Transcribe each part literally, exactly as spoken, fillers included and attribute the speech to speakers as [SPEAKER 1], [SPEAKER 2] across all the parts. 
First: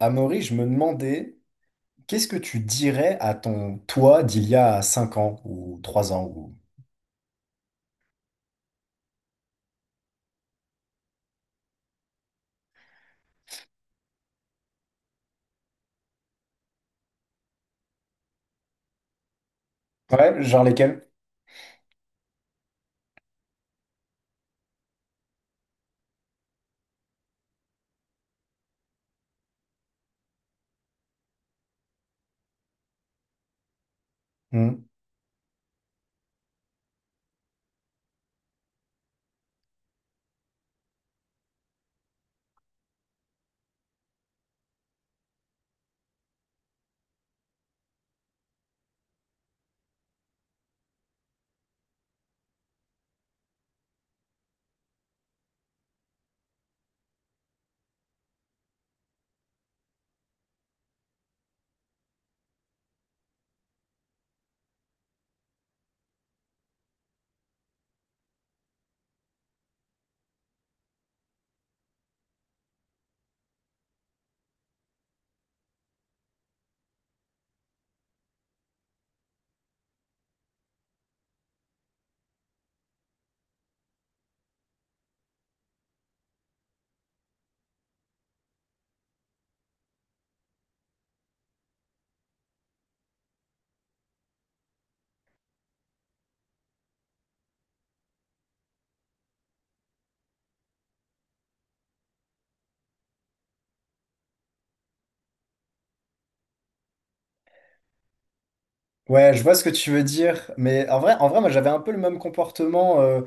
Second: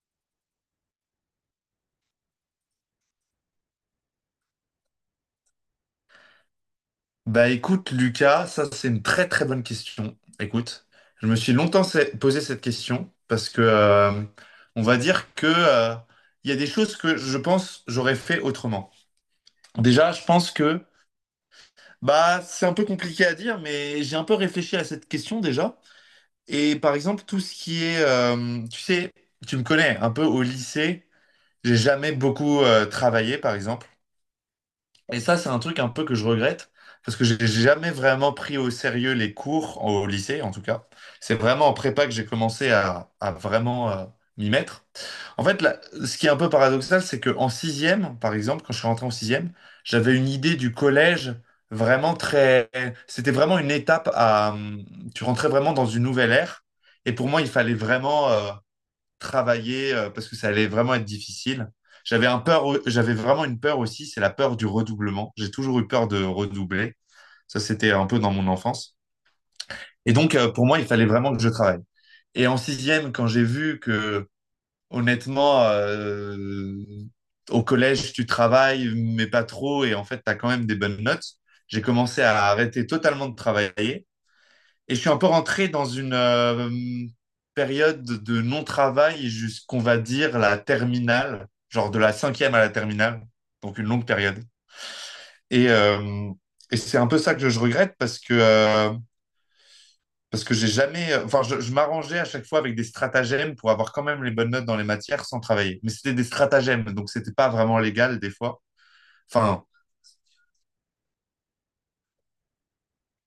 [SPEAKER 1] Amaury, je me demandais, qu'est-ce que tu dirais à ton toi d'il y a cinq ans ou trois ans ou...
[SPEAKER 2] Bah écoute, Lucas, ça c'est une très très bonne question. Écoute, je me suis longtemps se- posé cette question parce que euh, on va dire que euh, il y a des choses que je pense j'aurais fait autrement. Déjà, je
[SPEAKER 1] Ouais,
[SPEAKER 2] pense
[SPEAKER 1] genre
[SPEAKER 2] que
[SPEAKER 1] lesquels?
[SPEAKER 2] bah c'est un peu compliqué à dire, mais j'ai un peu réfléchi à cette question déjà. Et par exemple, tout ce qui est, euh, tu sais, tu me connais un peu au lycée, j'ai jamais beaucoup euh, travaillé par exemple.
[SPEAKER 1] Hmm.
[SPEAKER 2] Et ça, c'est un truc un peu que je regrette, parce que j'ai jamais vraiment pris au sérieux les cours, au lycée en tout cas. C'est vraiment en prépa que j'ai commencé à, à vraiment euh, m'y mettre. En fait, là, ce qui est un peu paradoxal, c'est qu'en sixième, par exemple, quand je suis rentré en sixième, j'avais une idée du collège vraiment très. C'était vraiment une étape à, hum, tu rentrais vraiment dans une nouvelle ère, et pour moi, il fallait vraiment, euh, travailler euh, parce que ça allait vraiment être difficile. J'avais un peur, j'avais vraiment une peur aussi, c'est la peur du redoublement. J'ai toujours eu peur de redoubler. Ça, c'était un peu dans mon enfance. Et donc, euh, pour moi, il fallait vraiment que je travaille. Et en sixième, quand j'ai vu que, honnêtement, euh, au collège, tu travailles, mais pas trop, et en fait, tu as quand même des bonnes notes, j'ai commencé à arrêter totalement de travailler et je suis un peu rentré dans une euh, période de non-travail jusqu'on va dire la terminale, genre de la cinquième à la terminale, donc une longue période. Et, euh, et c'est un peu ça que je regrette parce que, euh, parce que j'ai jamais, enfin, je, je m'arrangeais à chaque fois avec des stratagèmes pour avoir quand même les bonnes notes dans les matières sans travailler. Mais c'était des stratagèmes, donc c'était pas vraiment légal des fois.
[SPEAKER 1] Ouais, je vois
[SPEAKER 2] Enfin.
[SPEAKER 1] ce que tu veux dire, mais en vrai, en vrai, moi j'avais un peu le même comportement euh,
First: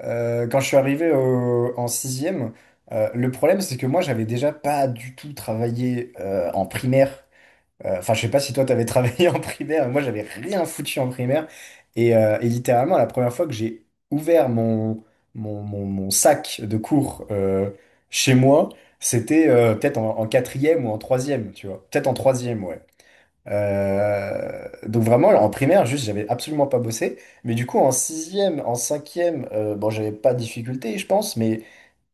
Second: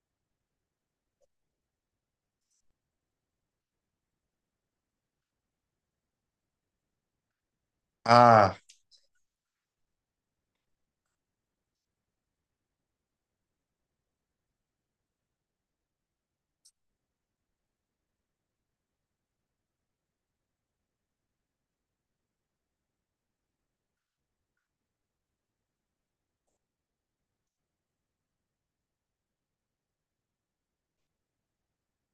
[SPEAKER 1] euh, quand je suis arrivé au- en sixième. Euh, le problème, c'est que moi j'avais déjà pas du tout travaillé euh, en primaire. Euh, Enfin, je sais pas si
[SPEAKER 2] À
[SPEAKER 1] toi, t'avais travaillé en primaire, moi, j'avais rien foutu en primaire. Et, euh, et littéralement, la première fois que j'ai ouvert mon, mon, mon- mon sac de cours euh, chez moi, c'était euh, peut-être en, en quatrième ou en troisième, tu vois. Peut-être en troisième, ouais. Euh, donc vraiment, en primaire, juste, j'avais absolument pas bossé. Mais du coup, en sixième, en cinquième, euh, bon, j'avais pas de difficulté, je pense, mais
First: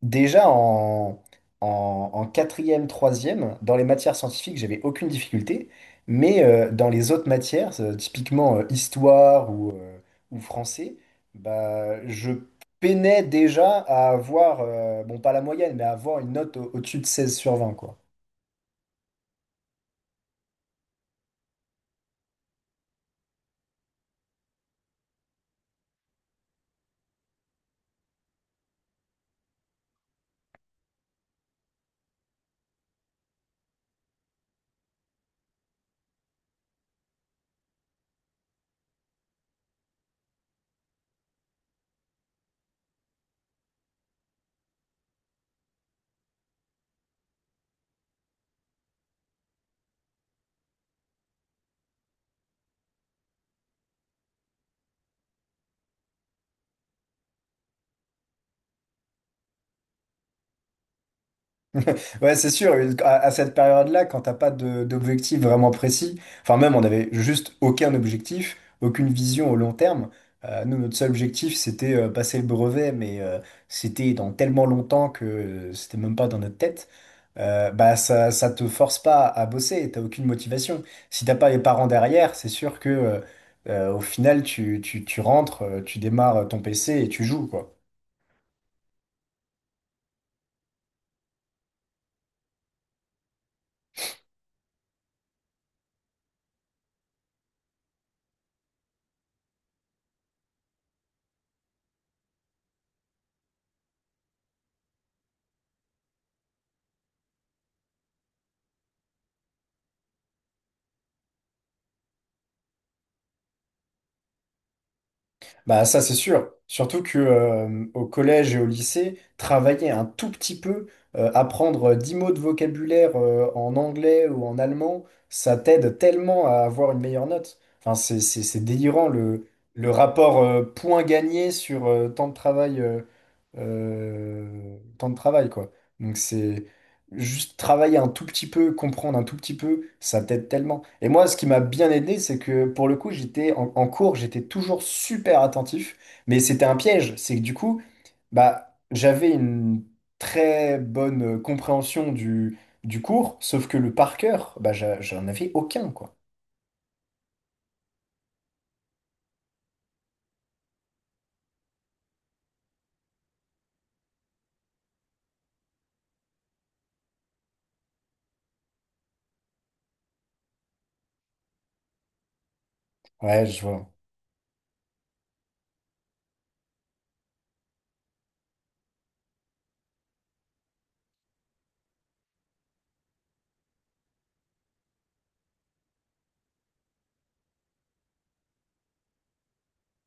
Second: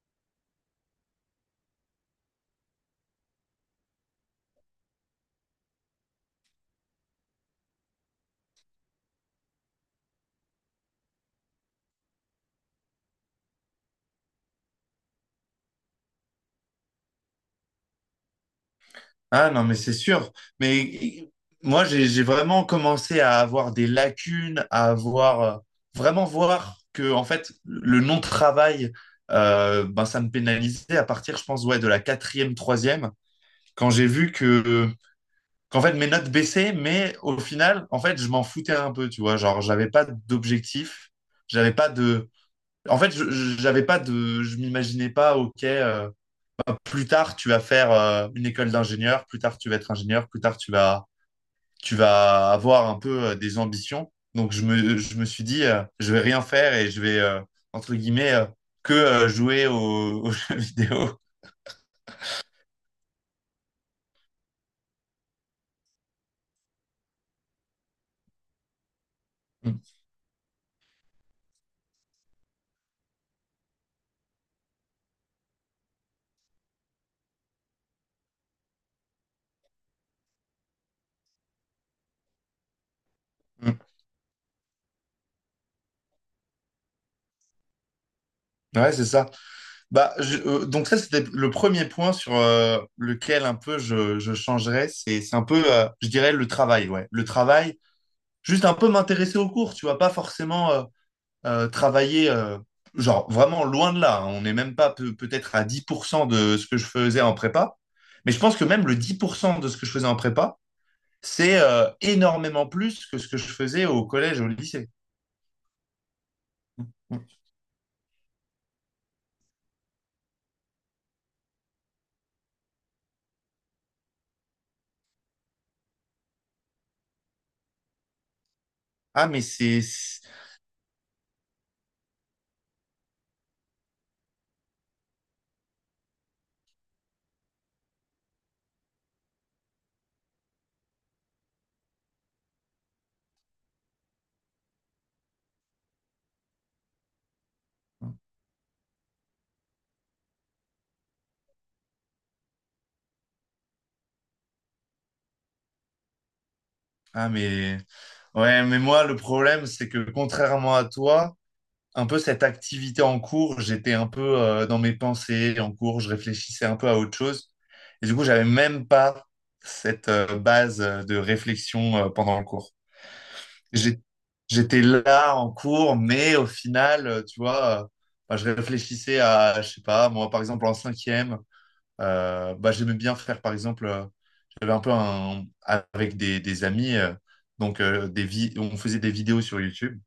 [SPEAKER 1] déjà en, en, en quatrième, troisième, dans les matières scientifiques, j'avais aucune difficulté, mais euh, dans les autres matières, euh, typiquement euh, histoire ou, euh, ou français, bah, je peinais déjà à avoir, euh, bon pas la moyenne, mais à avoir une note au- au-dessus de seize sur vingt, quoi.
[SPEAKER 2] Ah non, mais c'est sûr. Mais i- moi, j'ai j'ai vraiment commencé à avoir des lacunes, à avoir euh, vraiment voir que en fait le non-travail, euh, ben, ça me pénalisait à partir, je pense, ouais, de la quatrième, troisième, quand j'ai vu que qu'en fait mes notes baissaient, mais au final, en fait, je m'en foutais un peu, tu vois, genre j'avais pas d'objectif, j'avais pas de, en fait, je- je- j'avais pas de, je m'imaginais pas, ok. Euh, plus tard, tu vas faire euh, une école d'ingénieur, plus tard, tu vas être ingénieur, plus tard, tu vas, tu vas avoir un peu euh, des ambitions. Donc, je me, je me suis dit, euh, je vais rien faire et je vais, euh, entre guillemets, euh, que euh, jouer aux, aux jeux vidéo.
[SPEAKER 1] Ouais, c'est sûr. À, à cette période-là, quand t'as pas de- d'objectif vraiment précis, enfin même on avait juste aucun objectif, aucune vision au long
[SPEAKER 2] Mm,
[SPEAKER 1] terme. Euh, nous, notre seul objectif, c'était euh, passer le brevet, mais euh, c'était dans tellement longtemps que euh, c'était même pas dans notre tête. Euh, bah ça, ça te force pas à bosser, t'as aucune motivation. Si t'as pas les parents derrière, c'est sûr que euh,
[SPEAKER 2] mm.
[SPEAKER 1] euh, au final, tu, tu, tu rentres, euh, tu démarres ton P C et tu joues, quoi.
[SPEAKER 2] Ouais, c'est ça. Bah, je- euh, donc ça, c'était le premier point sur euh, lequel un peu je, je changerais. C'est, c'est un peu, euh, je dirais, le travail, ouais. Le travail, juste un peu m'intéresser au cours, tu vois, pas forcément. Euh, euh, travailler, euh, genre vraiment loin de là. Hein. On n'est même pas peu- peut-être à dix pour cent de ce que je faisais en prépa. Mais je pense que même le dix pour cent de ce que je faisais en prépa, c'est euh, énormément plus que ce que je faisais au collège, au lycée.
[SPEAKER 1] Bah ça c'est sûr. Surtout que euh, au collège et au lycée, travailler un tout petit peu, euh, apprendre euh, dix mots de vocabulaire euh, en anglais ou en allemand, ça t'aide tellement à avoir une meilleure note. Enfin, c'est, c'est, c'est délirant
[SPEAKER 2] Ah, mais
[SPEAKER 1] le,
[SPEAKER 2] c'est.
[SPEAKER 1] le
[SPEAKER 2] c'est-
[SPEAKER 1] rapport euh, point gagné sur euh, temps de travail euh, euh, temps de travail quoi. Donc c'est juste travailler un tout petit peu, comprendre un tout petit peu, ça t'aide tellement. Et moi, ce qui m'a bien aidé, c'est que pour le coup, j'étais en, en cours, j'étais toujours super attentif, mais c'était un piège. C'est que du coup, bah, j'avais une très bonne euh, compréhension du, du cours, sauf que le par cœur, bah, j'a- j'en avais aucun, quoi.
[SPEAKER 2] Ah, mais. Ouais, mais moi, le problème, c'est que contrairement à toi, un peu cette activité en cours, j'étais un peu euh, dans mes pensées en cours, je réfléchissais un peu à autre chose. Et du coup, j'avais même pas cette euh, base euh, de réflexion euh, pendant le cours.
[SPEAKER 1] Ouais, je vois.
[SPEAKER 2] J'ai- J'étais là en cours, mais au final, euh, tu vois, euh, bah, je réfléchissais à, je sais pas, moi, par exemple, en cinquième, euh, bah, j'aimais bien faire, par exemple, euh, j'avais un peu un, avec des, des amis, euh, donc euh, des vi- on faisait des vidéos sur YouTube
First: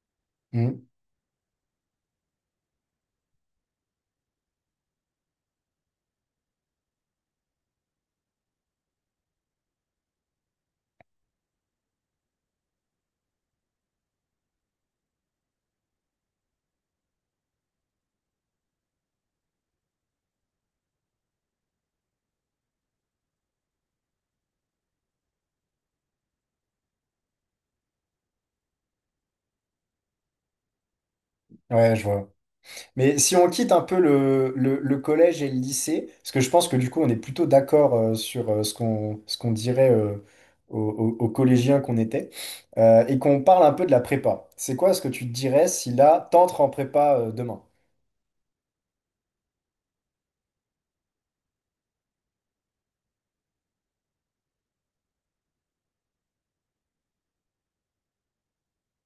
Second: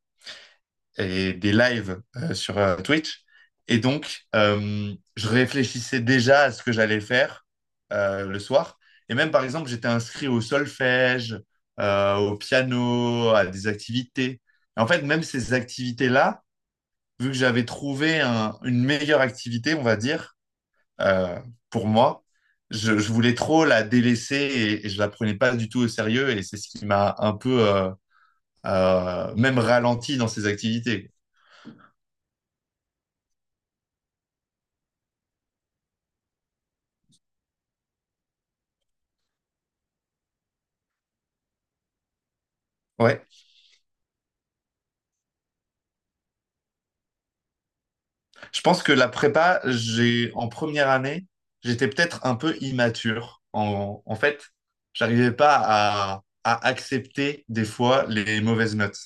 [SPEAKER 1] Mhm.
[SPEAKER 2] et des lives euh, sur euh, Twitch. Et donc, euh, je réfléchissais déjà à ce que j'allais faire euh, le soir. Et même, par exemple, j'étais inscrit au solfège, euh, au piano, à des activités. Et en fait, même ces activités-là, vu que j'avais trouvé un- une meilleure activité, on va dire, euh, pour moi, je, je voulais trop la délaisser et, et je la prenais pas du tout au sérieux. Et c'est ce qui m'a un peu euh, euh, même ralenti dans ces activités.
[SPEAKER 1] Ouais, je vois. Mais si on quitte un peu le, le- le collège et le lycée, parce que je pense que du coup on est plutôt d'accord euh, sur euh, ce qu'on ce qu'on dirait euh, aux, aux- aux collégiens qu'on était, euh, et
[SPEAKER 2] Ouais,
[SPEAKER 1] qu'on parle un peu de la prépa. C'est quoi ce que tu te dirais si là t'entres en prépa euh, demain?
[SPEAKER 2] je pense que la prépa, j'ai en première année, j'étais peut-être un peu immature. En, en fait, j'arrivais pas à, à accepter des fois les mauvaises notes.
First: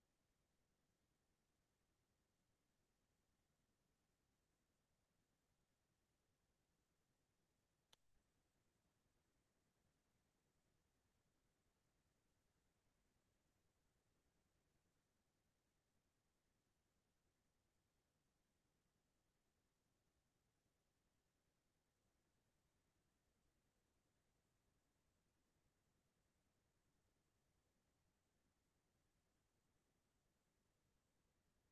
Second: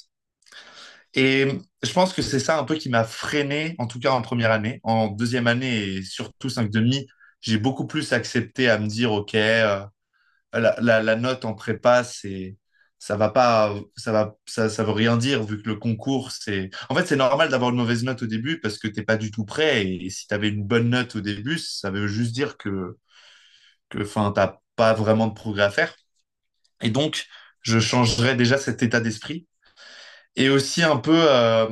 [SPEAKER 2] Et je pense que c'est ça un peu qui m'a freiné, en tout cas en première année. En deuxième année et surtout cinq demi, j'ai beaucoup plus accepté à me dire, OK, euh, la, la, la note en prépa, c'est ça va pas, ça va, ça, ça veut rien dire vu que le concours, c'est. En fait, c'est normal d'avoir une mauvaise note au début parce que t'es pas du tout prêt. Et si t'avais une bonne note au début, ça veut juste dire que, que, enfin, t'as pas vraiment de progrès à faire. Et donc, je changerais déjà cet état d'esprit. Et aussi un peu, euh,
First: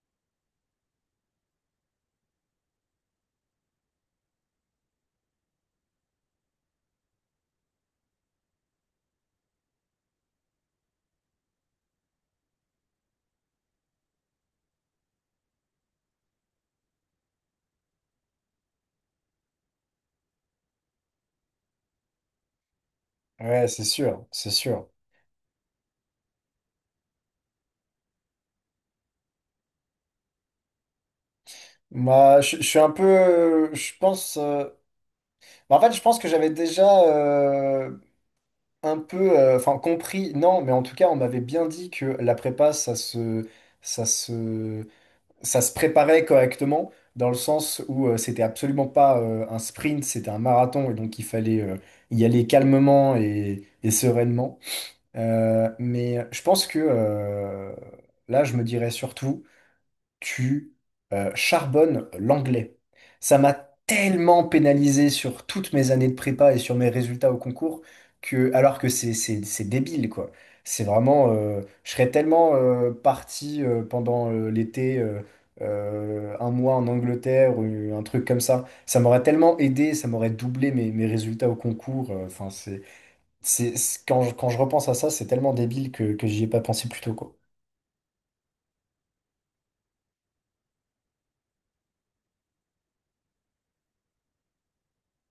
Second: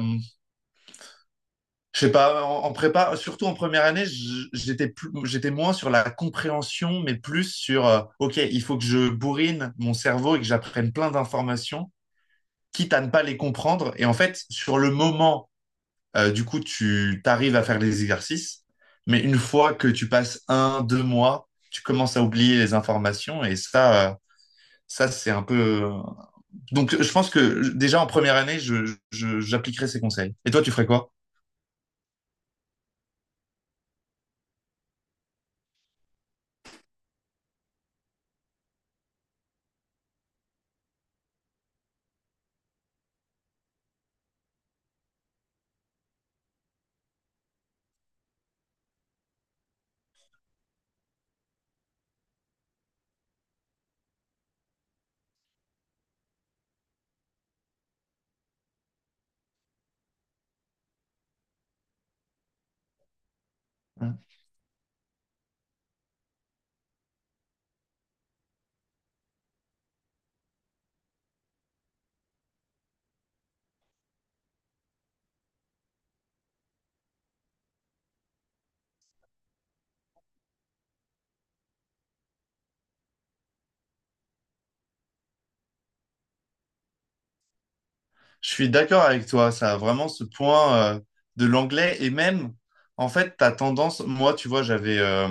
[SPEAKER 2] je sais pas, en, en, prépa, surtout en première année, je- j'étais plus, j'étais moins sur la compréhension, mais plus sur, euh, ok, il faut que je bourrine mon cerveau et que j'apprenne plein d'informations quitte à ne pas les comprendre. Et en fait, sur le moment, euh, du coup, tu arrives à faire les exercices, mais une fois que tu passes un, deux mois, tu commences à oublier les informations et
[SPEAKER 1] Ouais, c'est
[SPEAKER 2] ça, euh,
[SPEAKER 1] sûr, c'est sûr.
[SPEAKER 2] ça c'est un peu. euh, Donc, je pense que déjà en première année, je, je- j'appliquerai ces conseils. Et toi, tu ferais quoi?
[SPEAKER 1] Moi, je, je suis un peu, euh, je pense, euh, bah, en fait, je pense que j'avais déjà euh, un peu, euh, enfin, compris, non, mais en tout cas, on m'avait bien dit que la prépa, ça se, ça se ça se préparait correctement dans le sens où euh, c'était absolument pas euh, un sprint, c'était un marathon et donc il fallait euh, y aller calmement et, et sereinement. Euh, mais je pense que euh, là, je me dirais surtout tu euh, charbonnes l'anglais. Ça m'a tellement pénalisé sur toutes mes années de prépa et sur mes résultats au concours que, alors que c'est c'est- c'est débile, quoi. C'est vraiment, euh, je serais tellement euh, parti euh, pendant euh, l'été, euh, euh, un mois en Angleterre ou un truc comme ça. Ça m'aurait tellement aidé, ça m'aurait doublé mes, mes résultats au concours. euh, Enfin, c'est, c'est, c'est- quand je, quand je repense à ça, c'est tellement débile que, que j'y ai pas pensé plus tôt, quoi.
[SPEAKER 2] Je suis d'accord avec toi, ça a vraiment ce point euh, de l'anglais et même, en fait, ta tendance, moi, tu vois, j'avais, euh,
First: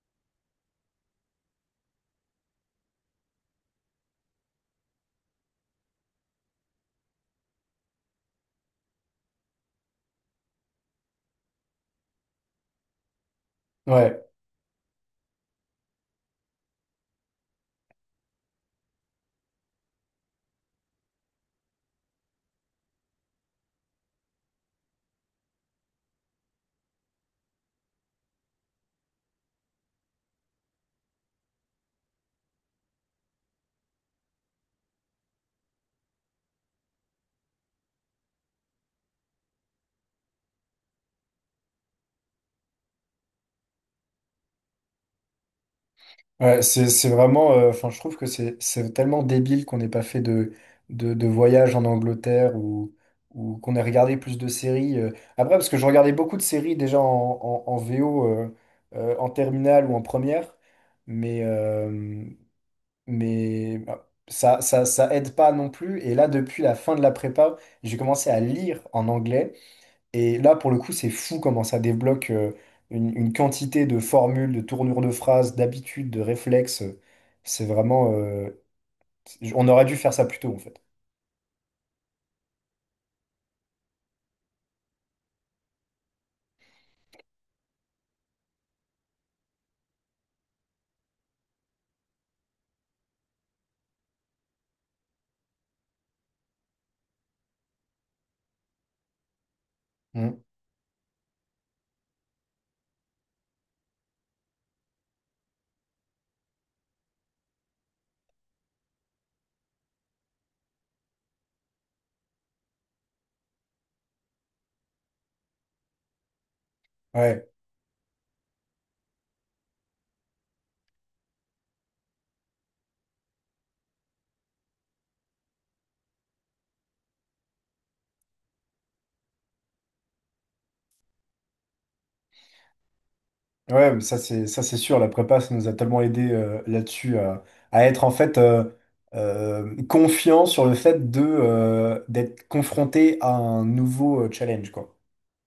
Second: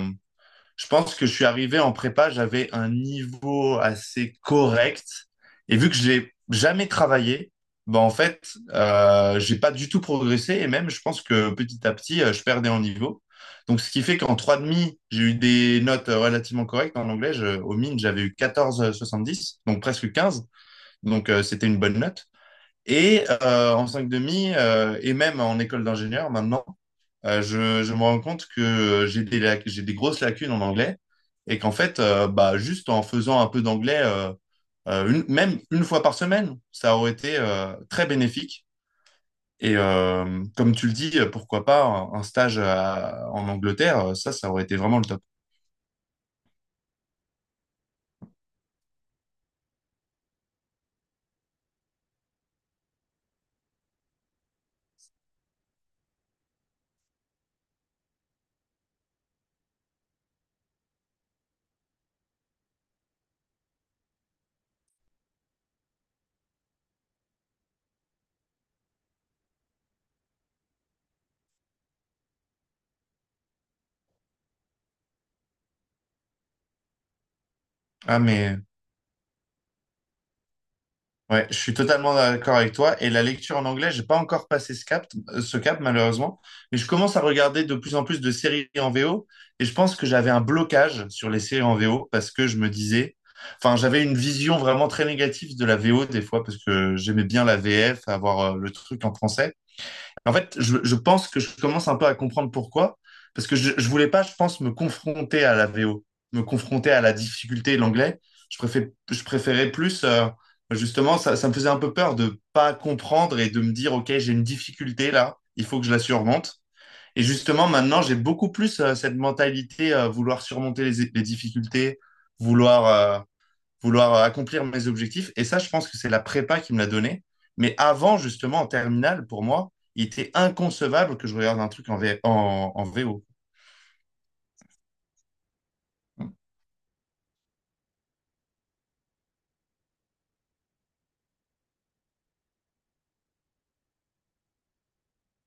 [SPEAKER 2] je pense que je suis arrivé en prépa, j'avais un niveau assez correct. Et vu que je n'ai jamais travaillé, ben en fait, euh, j'ai pas du tout progressé. Et même, je pense que petit à petit, euh, je perdais en niveau. Donc, ce qui fait
[SPEAKER 1] Ouais.
[SPEAKER 2] qu'en trois demi, j'ai eu des notes euh, relativement correctes en anglais. Je- au mine, j'avais eu quatorze virgule soixante-dix, donc presque quinze. Donc, euh, c'était une bonne note. Et euh, en cinq demi, euh, et même en école d'ingénieur, maintenant, euh, je, je me rends compte que euh, j'ai des, lac- j'ai des grosses lacunes en anglais et qu'en fait, euh, bah, juste en faisant un peu d'anglais, euh, euh, une- même une fois par semaine, ça aurait été euh, très bénéfique. Et euh, comme tu le dis, euh, pourquoi pas un, un stage à- en Angleterre, euh, ça, ça aurait été vraiment le top.
[SPEAKER 1] Ouais, c'est, c'est vraiment, euh, enfin, je trouve que c'est, c'est tellement débile qu'on n'ait pas fait de, de, de voyage en Angleterre ou, ou qu'on ait regardé plus de séries. euh. Après, parce que je regardais beaucoup de séries déjà en, en, en, V O, euh, euh, en terminale ou en première, mais, euh, mais bah, ça, ça, ça aide pas non plus. Et là, depuis la fin de la prépa, j'ai commencé à lire en anglais. Et là, pour le coup, c'est fou comment ça débloque euh, une, une quantité de formules, de tournures de phrases, d'habitudes, de réflexes. C'est vraiment.
[SPEAKER 2] Ah,
[SPEAKER 1] Euh,
[SPEAKER 2] mais.
[SPEAKER 1] on aurait dû faire ça plus tôt, en fait.
[SPEAKER 2] Ouais, je suis totalement d'accord avec toi. Et la lecture en anglais, j'ai pas encore passé ce cap, euh, ce cap malheureusement. Mais je commence à regarder de plus en plus de séries en V O. Et je pense que j'avais un blocage sur les séries en V O parce que je me disais, enfin, j'avais une vision vraiment très négative de la V O des fois parce que j'aimais bien la V F, avoir euh, le truc en français. En
[SPEAKER 1] Mm.
[SPEAKER 2] fait, je, je pense que je commence un peu à comprendre pourquoi. Parce que je, je voulais pas, je pense, me confronter à la V O, me confronter à la difficulté de l'anglais. Je préfère, je préférais plus, euh, justement, ça, ça me faisait un peu peur de pas comprendre et de me dire, OK, j'ai une difficulté là, il faut que je la surmonte. Et
[SPEAKER 1] Ouais,
[SPEAKER 2] justement, maintenant, j'ai beaucoup plus euh, cette mentalité, euh, vouloir surmonter les, les difficultés, vouloir, euh, vouloir euh, accomplir mes objectifs. Et ça, je pense que c'est la prépa qui me l'a donné. Mais avant, justement, en terminale, pour moi, il était inconcevable que je regarde un truc en, V- en, en V O.
[SPEAKER 1] ouais, mais ça, c'est, ça, c'est sûr. La prépa, ça nous a tellement aidé euh, là-dessus à, à être, en fait, euh, euh, confiant sur le fait de, euh, d'être confronté à un nouveau euh, challenge, quoi.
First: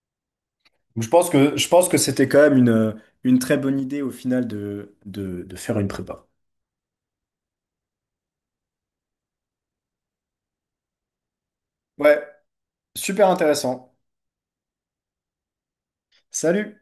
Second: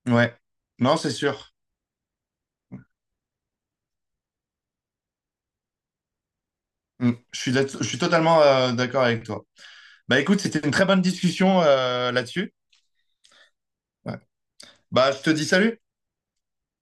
[SPEAKER 2] Ouais, non,
[SPEAKER 1] Donc, je
[SPEAKER 2] c'est
[SPEAKER 1] pense
[SPEAKER 2] sûr.
[SPEAKER 1] que, je pense que c'était quand même une, une très bonne idée, au final, de, de, de faire une prépa.
[SPEAKER 2] Mm. Je suis, là- je suis totalement euh, d'accord avec toi. Bah écoute, c'était une très bonne discussion euh,
[SPEAKER 1] Ouais.
[SPEAKER 2] là-dessus.
[SPEAKER 1] Super intéressant.
[SPEAKER 2] Ouais. Bah, je te dis salut.
[SPEAKER 1] Salut!